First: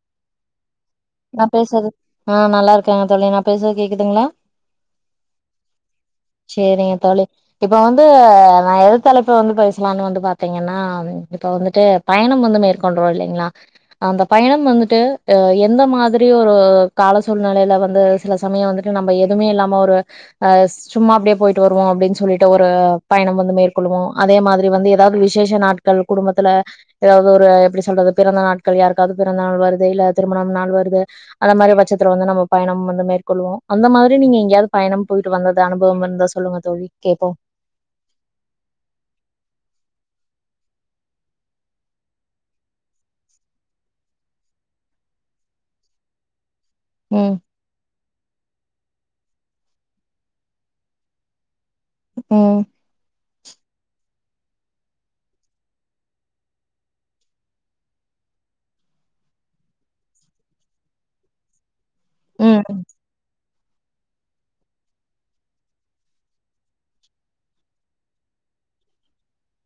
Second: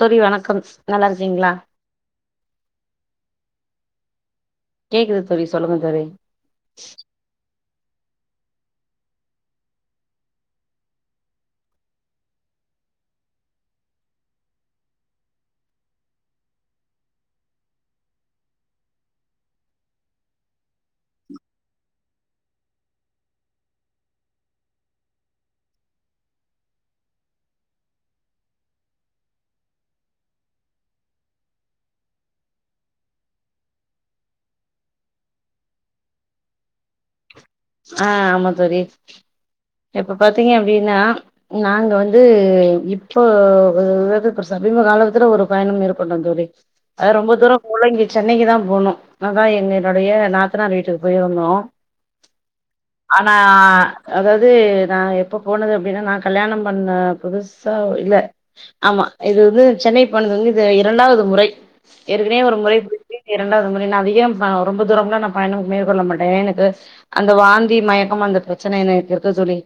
தோழி வணக்கம் நல்லா நா இருக்கீங்களா பேசற்து ஆ நல்லா இருக்க தோழி நா பேசற்து கேக்குதுங்ளா கேக்குது தோழி சொல்லுங்க தோழி சேரிங்க தோழி இப்ப வந்து நா எது தலைப்பு வந்து பேசலான்னு வந்து பாத்தீங்கன்னா இப்ப வந்துட்டு பயணம் வந்து மேற்கொள்றோ இல்லைங்ளா அந்த பயணம் வந்துட்டு எ இந்த மாதிரி ஒரு கால சூழ்நெலைல வந்து சில சமயோ வந்துட்டு நம்ப எதுமே இல்லாம ஒரு அஸ் சும்மா அப்டியே போய்ட்டு வருவோ அப்டின் சொல்லிட்டு ஒரு பயணம் வந்து மேற்கொள்ளுவோ அதே மாதிரி வந்து ஏதாது விசேஷ நாட் கள் குடும்பத்துல ஏதாவது ஒரு எப்புடி சொல்றது பிறந்த நாட்கள் யாருக்காவது பிறந்த நாள் வருது இல்ல திரு மணம் நாள் வருது அத மாரி பச்சத்துல வந்து நம்ம பயணம் வந்து மேற்கொள்ளுவோ அந்த மாரி நீங்க எங்கயாது பயணம் போய்ட்டு வந்தத அனுபவம் இருந்தா சொல்லுங்க தோழி கேப்போ ஆ ஆமா தோழி இப்ப பாத்தீங்க அப்படின்னா நாங்க வந்து இப்போ [unintelligible] சமீப காலத்துல ஒரு பயணம் மேற்க்கொண்டோ தோழி அ ரொம்ப ம் தூரோ போல இங்க சென்னைக்கிதா போணோ அதா என்னினுடைய நாத்துனார் வீட்டுக்கு போய்ருந்தோ ம் ஆனா அதாவது நா எப்போ போனது அப்டின்னா நா கல்யாணம் பண்ண புதுசு ச இல்ல ஆமா இது வந்து சென்னை போனது வந்து இது இரண்டாவது முறை ஏற்கனே ஒரு ம் முறை இப்டி இரண்டாவது முறை நா அதிகம் ரொம்ப தூரம்லா நா பயணம் மேற்கொள்ள மாட்டே எனக்கு அந்த வாந்தி மயக்கம் அந்த பிரச்சனை என்னக்கு இருக்கு தோழி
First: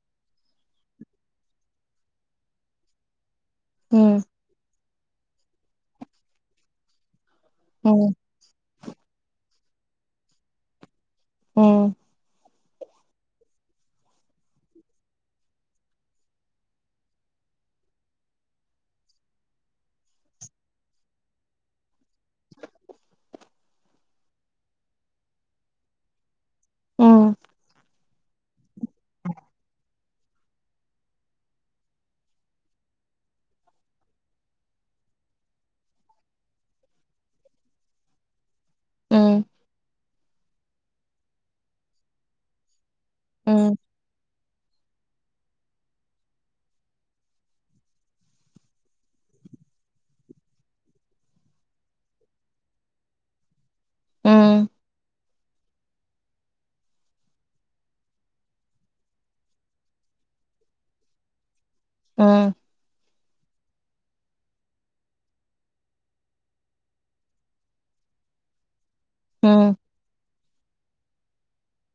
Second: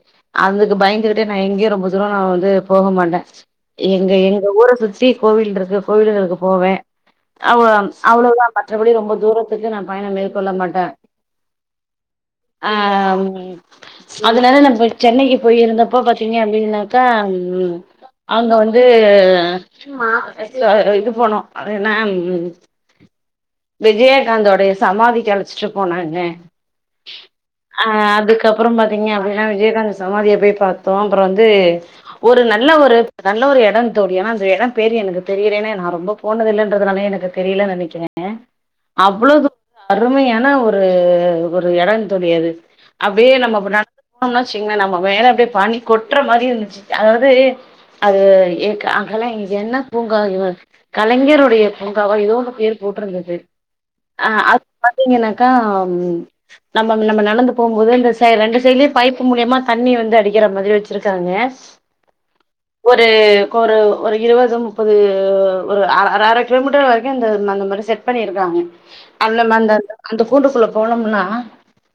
அதுக்கு பயந்துகிட்டே நா எங்கேயு ரொம்ப தூரோ நா வந்து போக மாட்டே எங்க ம் எங்க ஊர சுத்தி கோவில்ருக்கு கோவில்களுக்கு போவே அவ ம் அவ்ளோதா மற்றபடி ரொம்ப தூரத்துக்கு நா பயணம் மேற்க்கொள்ள மாட்ட ம் ஆம் அதுனால நம்ப சென்னைக்கு போய்ருந்தப்ப பாத்தீங்க அப்டின்னாக்கா ம் அங்க வந்து ஸ்ல இது போனோ அது என்ன விஜயகாந்தோடைய சமாதிக்கு அழச்சிட்டு போனாங்க ம் அ அதுக்கப்பறம் பாத்தீங்க அப்டின்னா விஜயகாந் சமாதிய போய் பாத்தோ அப்றோ வந்து ஒரு நல்ல ஒரு நல்ல ஒரு இடோங் தோழி ஆனா அந்த எடோ பேர் எனக்கு தெரியலேன்னா நா ரொம்ப போனதில்லறதுனால எனக்கு தெரியல நெனக்கிறே ம் அவ்ளோது அருமையான ஒரு ஒரு எடோங் தோழி அது அப்டியே நம்ம இப்ப ம் நடந்து போனோனு வச்சீங்ளே நம்ப மேல அப்டியே பணி கொட்டுற மாரி இருந்துச்சு அதாவது அது எ அங்கெல்லா என்ன பூங்கா கலைஞருடைய பூங்காவா ஏதோ ஒண்ணு பேர் போட்ருந்துது அ அது ம் பாத்தீங்கன்னாக்கா நம்ம நம்ம நடந்து போம்போது இந்த சை ரெண்டு சைடுலயு பைப்பு மூலியமா தண்ணி வந்து அடிக்கிற மாதிரி வச்சிருக்காங்க ம் ஒரு கொரு ஒரு இருவது முப்பது ஒரு அரை அர கிலோமீட்டர் வரைக்கு அந் அந்த மாரி செட் பண்ணி இருக்காங்க அந் ம் அந்த கூண்டுக்குள்ள போனம்னா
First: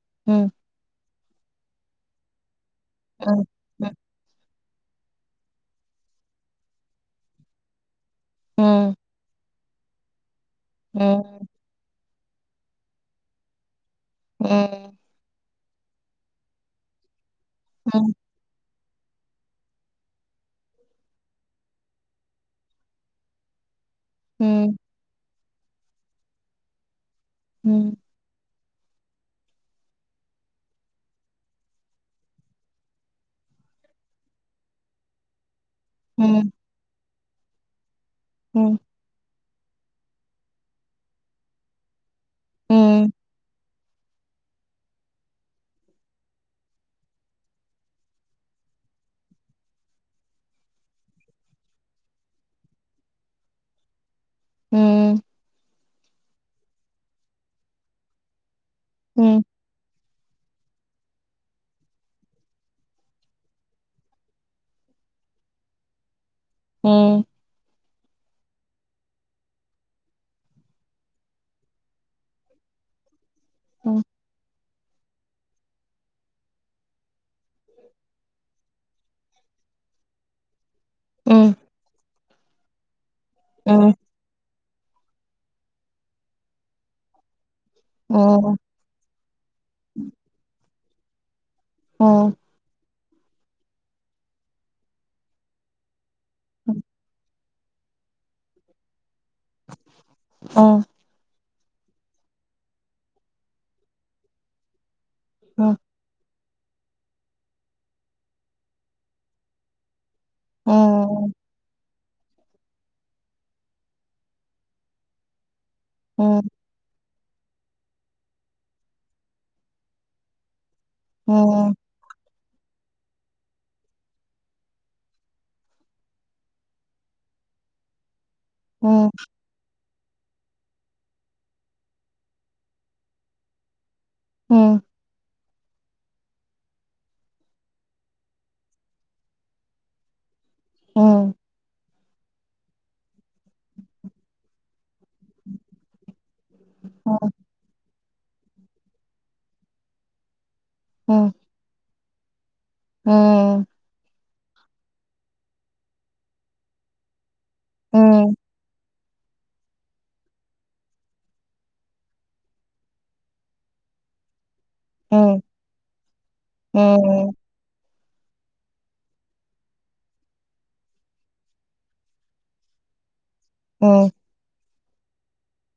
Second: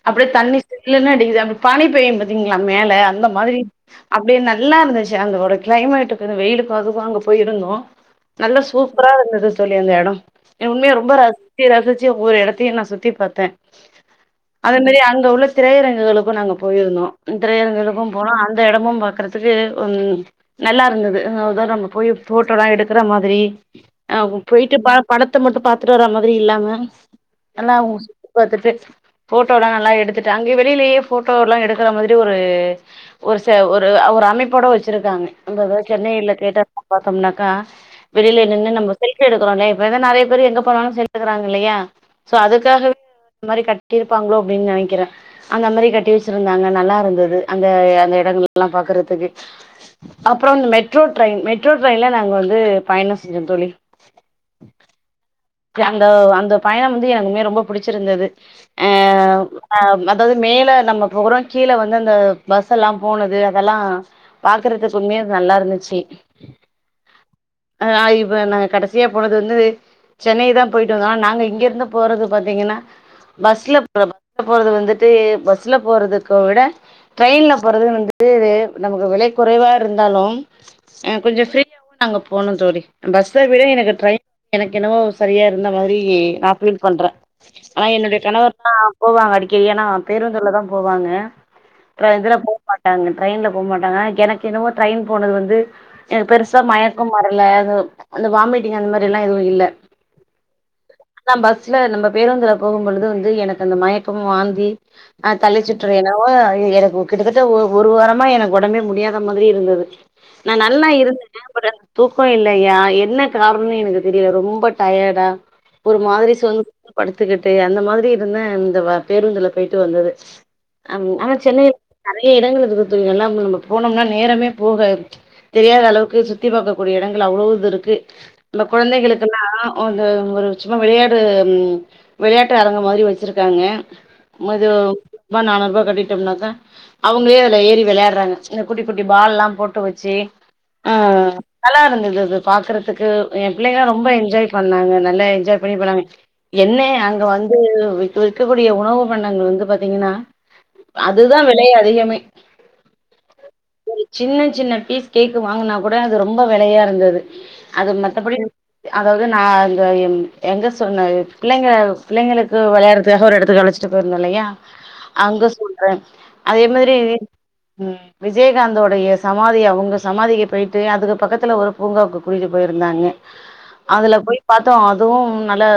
அப்டியே ம் தண்ணி ஜில்லுனு அடிக்கிது அந்த பனிப் பேயும் பாத்தீங்களா மேல அந்த ம், மாதிரி ம், அப்டியே நல்லா இருந்துச்சு அந்தோட கிளைமேட்டுக்கு வந்து வெயிலுக்கு அதுக்கு அங்க போய் இருந்தோ நல்ல ம், சூப்பரா இருந்தது தோழி அந்த எடோ எ உண்மையா ரொம்ப ரசி ம், ச்சு ரசிச்சு ஒவ்வொரு இடத்தையும் நா சுத்தி பாத்தே அதே மாரி அங்க உள்ள திரையரங்குகளுக்கும் நாங்க போயிருந்தோ திரையரங்குகளுக்கும் ம், போனம் அந்த இடமும் பாக்குறது துக்கு உ நல்லா இருந்தது நம்ம போய் ஃபோட்டோல்லா எடுக்கற மாதிரி ஆ போயிட்டு ம், ப படத்த மட்டும் பாத்துட்டு வர்ர மாரி இல்லாம நல்லா ம், அவுங்க சுத்தி பாத்துட்டு ஃபோட்டோ எல்லா நல்லா எடுத்துட்டு அங்க வெளிலயே ஃபோட்டோல்லா எடுக்கிற மாரி ஒரு ஒரு ச ஒரு ஒரு அமைப்போட வச்சிருக்காங்க நம்ம எதா சென்னையில ம், கேட்டோம்னா பாத்தோம்னாக்கா வெளியில நின்னு ம், நம்ம செல்பீ எடுக்குரோலையா இப்ப வந்து நறைய பேர் எங்க போணாலு செல்பீ எடுக்குறாங்க இல்லையா சோ அதுக்காகவே ம், இந்த மாறி கட் இருப்பாங்ளோ அப்டின் நெனக்கிறே அந்த மாரி கட்டி வெச்சிருந்தாங்க நல்லா இருந்தது அந்த அந்த எடங்கள்லா பாக்குறதுக்கு அப்றோ இந்த மெட்ரோ ட்ரயின் மெட்ரோ ட்ரெய்ன்ல நாங்க வந்து பயணோ செஞ்சோ தோழி ம் அந்த அந்த பயணம் வந்து எனக்கு உண்மையா ரொம்ப புடிச்சிருந்தது அ ம் அ அதாவ்து மேல நம்ம இப்ப கூட கீழ வந்து அந்த பஸ் எல்லா போனது அதெல்லா பார்க்குறதுக்கு உண்மையே அது நல்லா இருந்துச்சு ம் ஆ நா இப்ப நாங்க கடைசியா போனது வந்து சென்னை தா போயிட்டு வந்தோ ஆனா நாங்க இங்க இருந்து போறது பார்த்தீங்கன்னா பஸ்ல பஸ்ல போறது வந்துட்டு வந்து பஸ்ல போறதுக்க விட ட்ரெயின்ல போறது வந்துட்டு நமக்கு விலை குறைவா இருந்தாலு அ ம், ம், கொஞ்சோ ஃப்ரீயாவு நாங்க போனோ தோழி பஸ்ஸ விட ம், ம், ம், ம், ம், ம், ம், ம், ம், ம், ம், ம், ம், ம், ம், எனக்கு ட்ரெயின் எனக்கு என்னவோ சரியா இருந்த மாரி நா ஃபீல் பண்ற ஆனா என்னுடைய கணவர்ல்லா போவாங்க அடிக்கடி ஏனா பேருந்துள்ள தா போவாங்க அப்றோ இதுல போ மாட்டாங்க ட்ரெயின்ல போ மாட்டாங்க எனக்கு என்னவோ ட்ரெயின் போனது வந்து எனக்கு பெருசாக மயக்கம் வரல அது அந்த வாமிட்டிங் அந்த மாதிரில்லா எதுவு இல்ல ஓ நா பஸ்ல நம்ப பேருந்துல போகும் பொழுது வந்து எனக்கு அந்த மயக்கமு வாந்தி அ தலை சுட்றல் என்னவோ எனக்கு கிட்டத்தட்ட ஒரு ஒரு வாரமா எனக்கு ஒடம்பே முடியாத மாதிரி இருந்தது நா நல்லா இருந்தேங்க பட் ஆனா தூக்கோ இல்லையா என்ன காரணோனு எனக்கு தெரியல ரொம்ப டயர்டா ஒரு மாதிரி சோந்து சோந்து படுத் துக்கிட்டு அந்த மாதிரி இருந்த இந்த பேருந்துல போயிட்டு வந்தது ம் ஆனா சென்னைய நறைய இடங்கள் இருக்குதுங்க எல்லாம் நம்ப இப்ப போனோம்னா நேரமே போகாது தெரியாத அளவுக்கு சுத்தி பாக்கக்கூடிய இடங்கள் அவ்ளோது இருக்கு நம்ம குழந்தைகளுக்குல்லா ஒரு ஒரு சும்மா விளையாடு விளையாட்டு அரங்க மாரி வச்சிருக்காங்க ம், ம், மது ம், முன்நுறுபா நாநுறுபா கட்டிட்டோம்னாக்கா அவுங்களே அதுல ஏறி விளையாடுறாங்க சின்ன குட்டி குட்டி பால்லாம் போட்டு வச்சு ஆ நல்லா இருந்தது அது பாக்குறதுக்கு எ பிள்ளைகல்லா ரொம்ப என்ஜாய் பண்ணாங்க நல்லா என்ஜாய் பண்ணி பன்னாங்க என்ன அங்க வந்து விக்கக்கூடிய உணவு பண்டங்கள் வந்து பாத்தீங்கன்னா அதுதா விலை அதிகமே ம் ஒரு சின்ன சின்ன பீஸ் கேக்கு வாங்குனா கூட அது ரொம்ப விலையா இருந்தது அது மத்தபடி அதாவது நா அங்க ம் எங்க சொன்ன பிள்ளைங்க பிள்ளைங்களுக்கு விளையாடுறதுக்காக ஒரு இடத்து அழைச்சிட்டு போயிருந்தோ இல்லையா அங்க சொல்ற அதே மாதிரி ம் விஜயகாந்தோடைய சமாதி அவுங்க சமாதிக்கு போயிட்டு அதுக்கு பக்கத்துல ஒரு பூங்காவுக்கு கூட்டிட்டு போயிருந்தாங்க அதுல போய் பாத்தோ அதுவு நல்லா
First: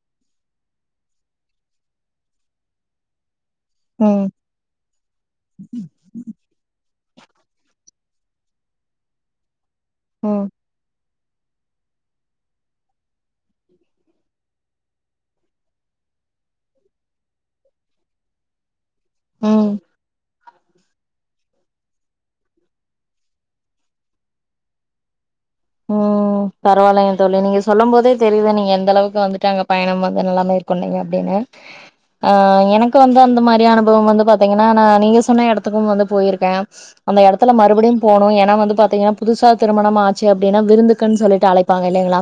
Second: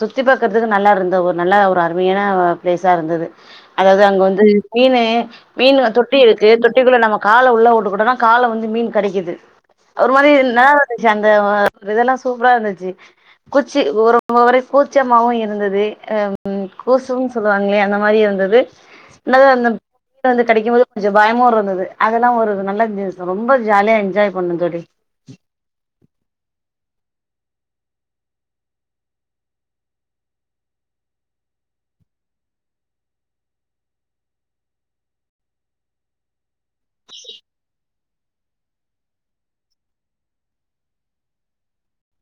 சுத்தி பாக்கறதுக்கு நல்லா இருந்த ஒரு நல்ல ஒரு அருமையான ப்ளேஸா இருந்தது அதாவது அங்க வந்து மீன்னு மீன்னு தொட்டி இருக்கு தொட்டிக்குள்ள நம்ம கால உள்ள உட்டுக்குட்டோன்னா கால வந்து மீன் கடிக்கிது ஒரு மாதிரி ம். நல்லா இருந்துச்சூ அந்த அ இதெல்லா சூப்பரா இருந்துச்சி கூச்சி ஒருவம் வரை கூச்சம்மாவு இருந்தது அ ம் கூசும் சொல்லுவாங்களே அந்த மாரியு இருந்தது என்தா அந்த கிட்ட வந்து கடிக்கும் போது கொஞ்சம் பயமு இருந்தது அதெல்லா ஒரு நல்ல ரொம்ப ஜாலியா என்ஜாய் பண்ணோ தோழி ஓ பரவாயில்லைங்க தோழி நீங்க சொல்லும் போதே தெரியுது நீங்க எந்த அளவுக்கு வந்துட்டு அங்க பயணம் வந்து நல்லா மேற்கொண்டீங்க அப்படின்னு ஆ எனக்கு வந்து அந்த மாரி அனுபவம் வந்து பாத்தீங்கன்னா நா நீங்க சொன்ன இடத்துக்கு வந்து போயிருக்க அந்த இடத்துல மறுபடியு போணு ஏன்னா வந்து பாத்தீங்கன்னா புதுசா திருமணமா ச்சி அப்டின்னா விருந்துக்குன்னு சொல்லிட்டு அழைப்பாங்க இல்லைங்களா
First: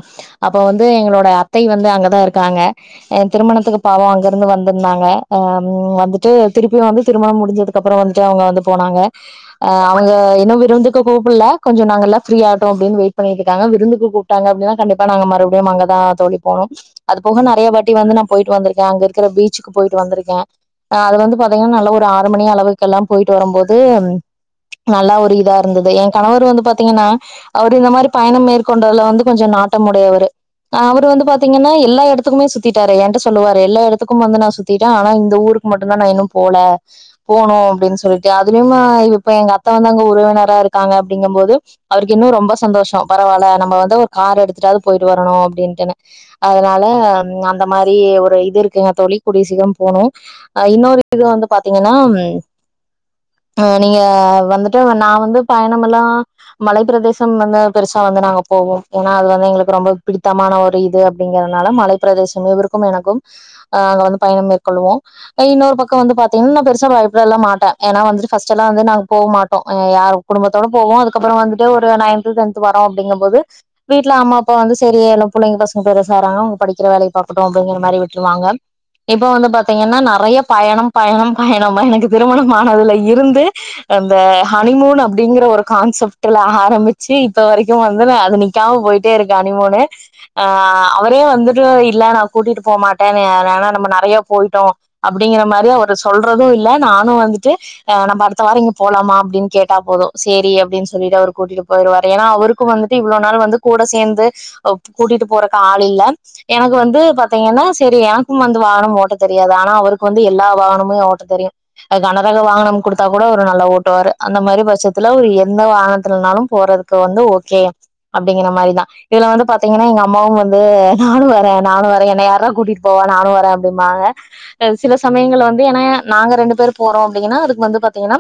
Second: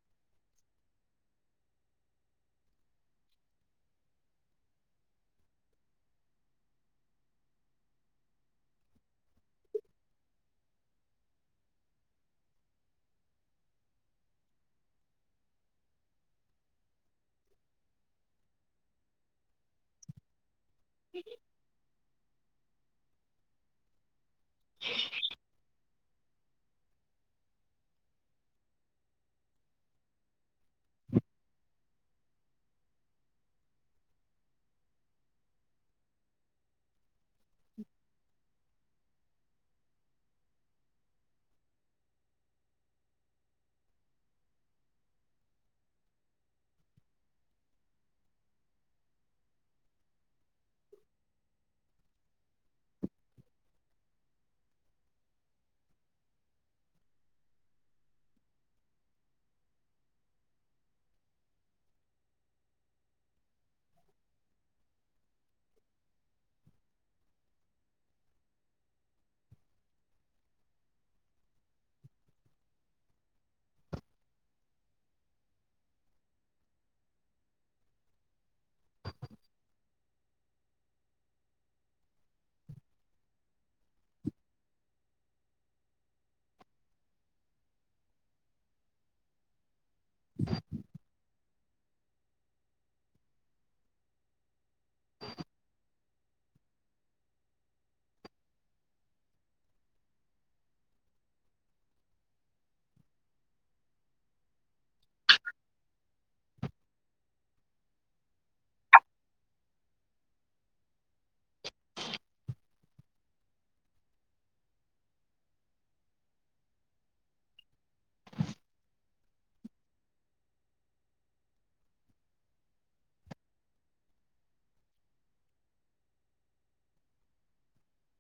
அப்ப வந்து எங்களோட அத்தை வந்து அங்கதா இருக்காங்க அ திருமணத்துக்கு பாவோ அங்கிருந்து வந்துருந்தாங்க அ வந்துட்டு திருப்பியு வந்து திருமணம் முடிஞ்சதுக் அதுக்கப்புறோ வந்துட்டு அவுங்க வந்து போனாங்க அவங்க இன்னோ விருந்துக்கு கூப்புல்ல கொஞ்சோ நாங்க எல்லா ஃப்ரீயா அப்டீன்னு வெயிட் பண்ணிட்ருக்காங்க விருந்துக்கு கூப்டாங்க அப்டீன்னா கண்டிப்பா நாங்க மறுபடியு அங்கதா தோழி போனோ அது போக நறைய வாட்டி வந்து நா போயிட்டு வந்துருக்க அங்க இருக்கிற பீச்சுக்கு போயிட்டு வந்துருக்கே அ அதுல வந்து பாத்தீங்கன்னா நல்லா ஒரு ஆறு மணி அளவுக்கு எல்லா போயிட்டு வரும்போது நல்லா ஒரு இதா இர்ந்தது ஏ கணவர் வந்து பாத்தீங்கனா அவரு இந்த மாரி பயணம் மேற்கொண்டதுல வந்து கொஞ்சம் நாட்டம் உடையவரு அவரு வந்து பாத்தீங்கன்னா எல்லா எடத்துக்குமே சுத்திட்டாரு ஏன்ட்ட சொல்லுவாரு எல்லா எடத்துக்கும் வந்து நா சுத்திட்டே ஆனா இந்த ஊருக் கு மட்டுந்தா நா இன்னோ போல போணோ அப்டீன்னு சொல்லிட்டு அதுலையுமா இப்ப எங்க அத்த வந்து அங்க உறவினரா இருக்காங்க அப்டீங்கும் போது அவருக் இன்னோ ரொம்ப சந்தோஷோ பரவாயில்ல நம்ம வந்து ஒரு கார எடுத்துட்டாவது போயிட்டு வரணோ அப்டின்ட்டுனு அதனால அந்த மாரி ஒரு இது இருக்குங்க தோழி கூடிய சீக்கிரோ போணோ ஆ இன்னோரு இது வந்து பாத்தீங்கன்னா நீங்க வந்துட்டு நா வந்து பயணமெல்லா மலைக் பிரதேசம் வந்து பெருசா வந்து நாங்க போவோ ஏன்னா அது வந்து எங்களுக்கு ரொம்போ பிடித்தமான ஒரு இது அப்டிங்கறனால மலைக் பிரதேசம் இவருக்கும் எனக்கும் அங்க வந்து பயணம் மேற்கொள்ளுவோ அ இன்னோரு பக்கோ வந்து பாத்தீங்கன்னா நா பெருசா பயப்படலா மாட்டே ஏன்னா வந்து ஃப்ர்ஸ்ட்டெல்லா வந்து நாங்க போக மாட்டோ யாரு குடும்பத்தோட போவோ அதுக்கப்புறோ வந்துட்டு ஒரு நைன்து டென்த்து வாரோ அப்டீங்கபோது வீட்ல அம்மா அப்பா வந்து செரி எல்லா புள்ளைங்க பசங்க பெருசறாங்க அவுங்க படிக்கற வேலய பாக்கட்டோ அப்டீங்கற மாரி விட்டுருவாங்க இப்ப வந்து பாத்தீங்கன்னா நறைய பயணம் பயணம் பயணம் எனக்கு திருமணமானதுல இருந்து அந்த ஹனிமூன் அப்டீங்கற ஒரு கான்செப்ட் டுல ஆரம்பிச்சி இப்ப வரைக்கு வந்து அது நிக்காம போயிட்டே இருக்கு ஹனிமூனு ஆ அவரே வந்துட்டு இல்ல நா கூட்டிட்டு போகமாட்டேன்னு ஏன்னா நம்ம நறைய போயிட்டோ அப்டீங்கிற மாரி அவரு சொல்றதோ இல்ல நானு வந்துட்டு ஆ நம்ம அடுத்த வாரோ இங்க போலாமா அப்டீன்னு கேட்டா போதோ செரி அப்டீன்னு சொல்லிட்டு அவர் கூட்டிட்டு போயிருவாரு ஏன்னா அவருக்கோ வந்துட்டு இவ்வளோ நாள் வந்து கூட சேந்து கூட்டிட்டு போறக்கு ஆள் இல்ல எனக்கு வந்து பாத்தீங்கன்னா செரி எனக்கும் வந்து வாகனம் ஓட்ட தெரியாது ஆனா அவருக்கு வந்து எல்லா வாகனமும் ஓட்ட தெரியும் அது கனரகம் வாகனம் குடுத்தா கூட அவரு நல்லா ஓட்டுவாரு அந்த மாரி பட்சத்துல ஒரு எந் த வாகனத்துனாலு போறதுக்கு வந்து ஓகே அப்டீங்கிற மாதிரிதா இதுல வந்து பாத்தீங்கன்னா எங்க அம்மாவு வந்து நானு வரே நானு வரே என்ன யார்ரா கூட்டிட்டு போவா நானு வரே அப்டீம்பாங்க சில சமயங்கள்ல வந்து ஏன்னா நாங்க ரெண்டு பேர் போறோ அப்டீங்கன்னா அதுக்கு வந்து பாத்தீங்கன்னா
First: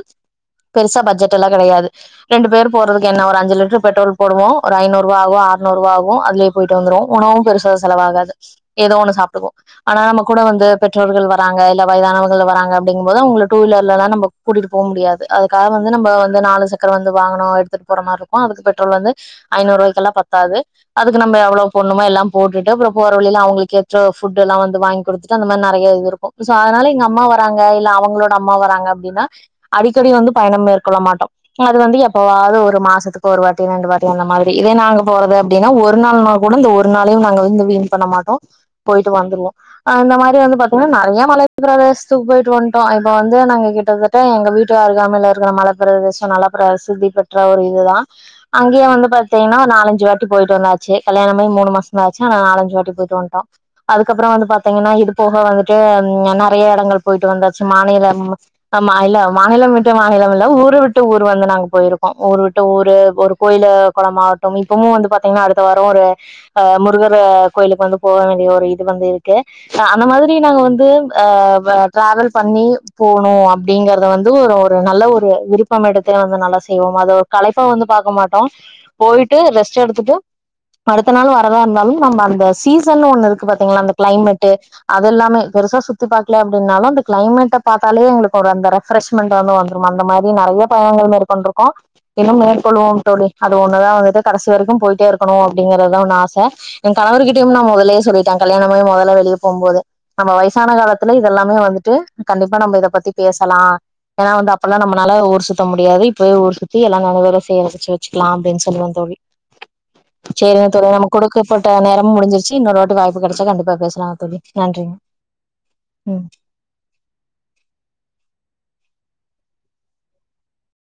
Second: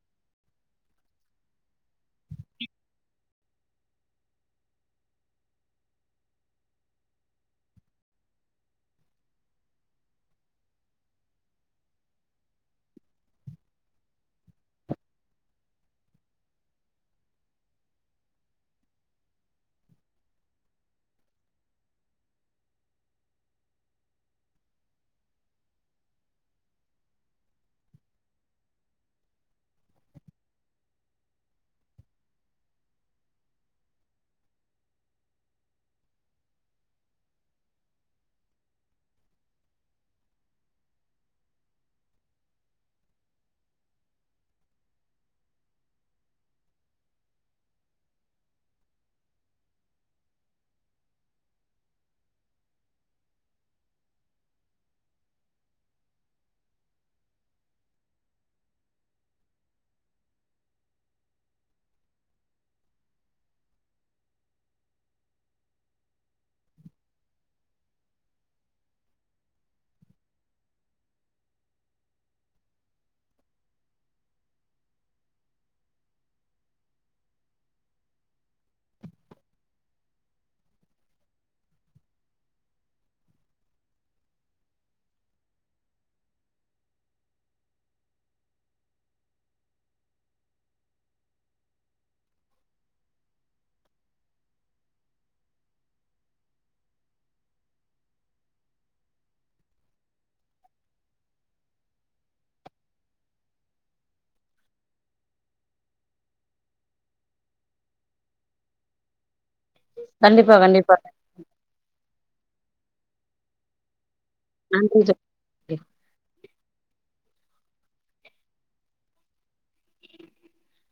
பெருசா பட்ஜெட்ல்லா கெடையாது ரெண்டு பேர் போறதுக்கு என்ன ஒரு அஞ்சுலிட்டடர் பெட்ரோல் போடுவோ ஒரு ஐநூரூவா ஆவோ ஆற்நூறுவா ஆகோ அதுல யே போய்ட்டு வந்துருவோ உணவும் பெருசா செலவாகாது ஏதோ ஒண்ணு சாப்ட்டுக்குவோ ஆனா நம்ம கூட வந்து பெற்றோர்கள் வராங்க இல்ல வயதானவங்கள் வராங்க அப்படிங்கும் போது அவங்கள டூ வீலர்லா நம்போ கூட்டிட்டு போம் முடியாது அதுக்காக வந்து நம்ம வந்து நாலு சக்கரோ வந்து வாகனோ எடுத்துட்டு போற மாரி இருக்கோ அதுக்கு பெட்ரோல் வந்து ஐநூறுபாய்க்கெல்லா பத்தாது அதுக்கு நம்ம எவ்ளோ போட்ணமோ எல்லா போட்டுட்டு அப்றோ போற வழிலா அவுங்குளுக்கு ஏற்ற ஃபுட்டு எல்லா வந்து வாங்கி குடுத்துட்டு அந்த மாரி நறைய இது இருக் கோ அதனால எங்க அம்மா வராங்க இல்ல அவங்களோட அம்மா வராங்க அப்டீன்னா அடிக்கடி வந்து பயணம் மேற்கொள்ள மாட்டோ அது வந்து எப்பவாவது ஒரு மாசத்துக்கு ஒரு வாட்டி ரெண்டு வாட்டி அந்த மாரி இதே நாங்க போறது அப்டீன்னா ஒரு நாள் உளுந்து ஒரு நாளையோ நாங்க வந்து வீண் பண்ண மாட்டோ போயிட்டு வந்துருவோ அந்த மாரி வந்து பாத்தீங்கன்னா நறைய மலை பிரதேசத்துக்கு போயிட்டு வந்துட்டோ இப்ப வந்து நாங்க கிட்டதட் ட எங்க வீட்டு அருகாமையில இருக்குற மல பிரதேசோ நல்லா பிரசித்தி பெற்ற ஒரு இதுதா அங்கேயோ வந்து பாத்தீங்கனா ஒரு நாலஞ்சு வாட்டி போயிட்டு வந்தாச்சு கல்யாணமாயி மூணு மாசோதா ஆச்சு ஆனா நாலஞ்சு வாட்டி போயிட்டு வந்டோ அதுக்கப்புறொ வந்து பாத்தீங்கன்னா இது போக வந்துட்டு நறைய எடங்கள் போயிட்டு வந்தாச்சு மாநிலம் ஆமா இல்ல மாநிலம் விட்டு மாநிலம் இல்ல ஊர விட் டு ஊர் வந்து நாங்க போயிருக்கோ ஊர் விட்டு ஊரு ஒரு கோயிலு கொளமாகட்டும் இப்பமும் வந்து பாத்தீங்கன்னா அடுத்த வாரொ ஒரு ஆ முருகர் கோயிலுக்கு வந்து போக வேண்டிய ஒரு இது வந்து இருக்கு அந்த மாதிரி நாங்க வந்து ஆ டிராவல் பண்ணி போனோ அப் அப்டிங்கறத வந்து ஒரு ஒரு நல்ல ஒரு திருப் எடத்துல வந்து நல்லா செய்வோம் அத ஒரு கலைப்பா வந்து பாக்க மாட்டோ போயிட்டு ரெஸ்ட் எடுத்துட்டு அடுத்த நாள் வரதா இருந்தாலும் நம்ப அந்த சீசன் ஒண்ணு இருக்கு பாத்தீங்களா அந்த கிளைமேட்டு அது எல்லாமே பெருசா சுத்தி பாக்ல அப்டின்னாலு அந்த க்ளைமேட்ட பாத்தாலே எங்களுக்கு ஒரு அந்த ஃப்ரெஷ்மெண்ட் வந்துரு அந்த மாரி நறைய பயணங்கள் மேற்க்கொண்டுருக்கோ இன்னும் மேற்கொள்வோம் தோழி அது ஒண்ணுதா வந்துட்டு கடைசி வரைக்கும் போயிட்டே இருக்கணூ அப்டிங்கறதுதா ஒன்னு ஆச என் கணவரு கிட்டயும் நா மொதலயே சொல்லிட்டே கல்யாணமாய் மொதல்ல வெளிய போம்போதே நம்ம வயசான காலத்துல இதெல்லாமே வந்துட்டு கண்டிப்பா நம்ப இத பத்தி பேசலா ஏன்னா வந்து அப்பல்லா நம்மளால ஊரூ சு த்த முடியாது இப்பவே ஊர் சுத்தி எல்லா நெனவுகள சேமிச்சு வச்சுக்லா அப்டின்னு சொல்லுவ தோழி கண்டிப்பா சேரிங்க தோழி கண்டிப்பா நம்மக்கு கொடுக்கப்பட்ட நேரம்மு முடிஞ்சிருச்சுஇன்னொரு வாட்டி வாய்ப்பு கெடைச்சா கண்டிப்பா பேசலாங்க தோழி நன்றிங்க நன்றி தோழி ம்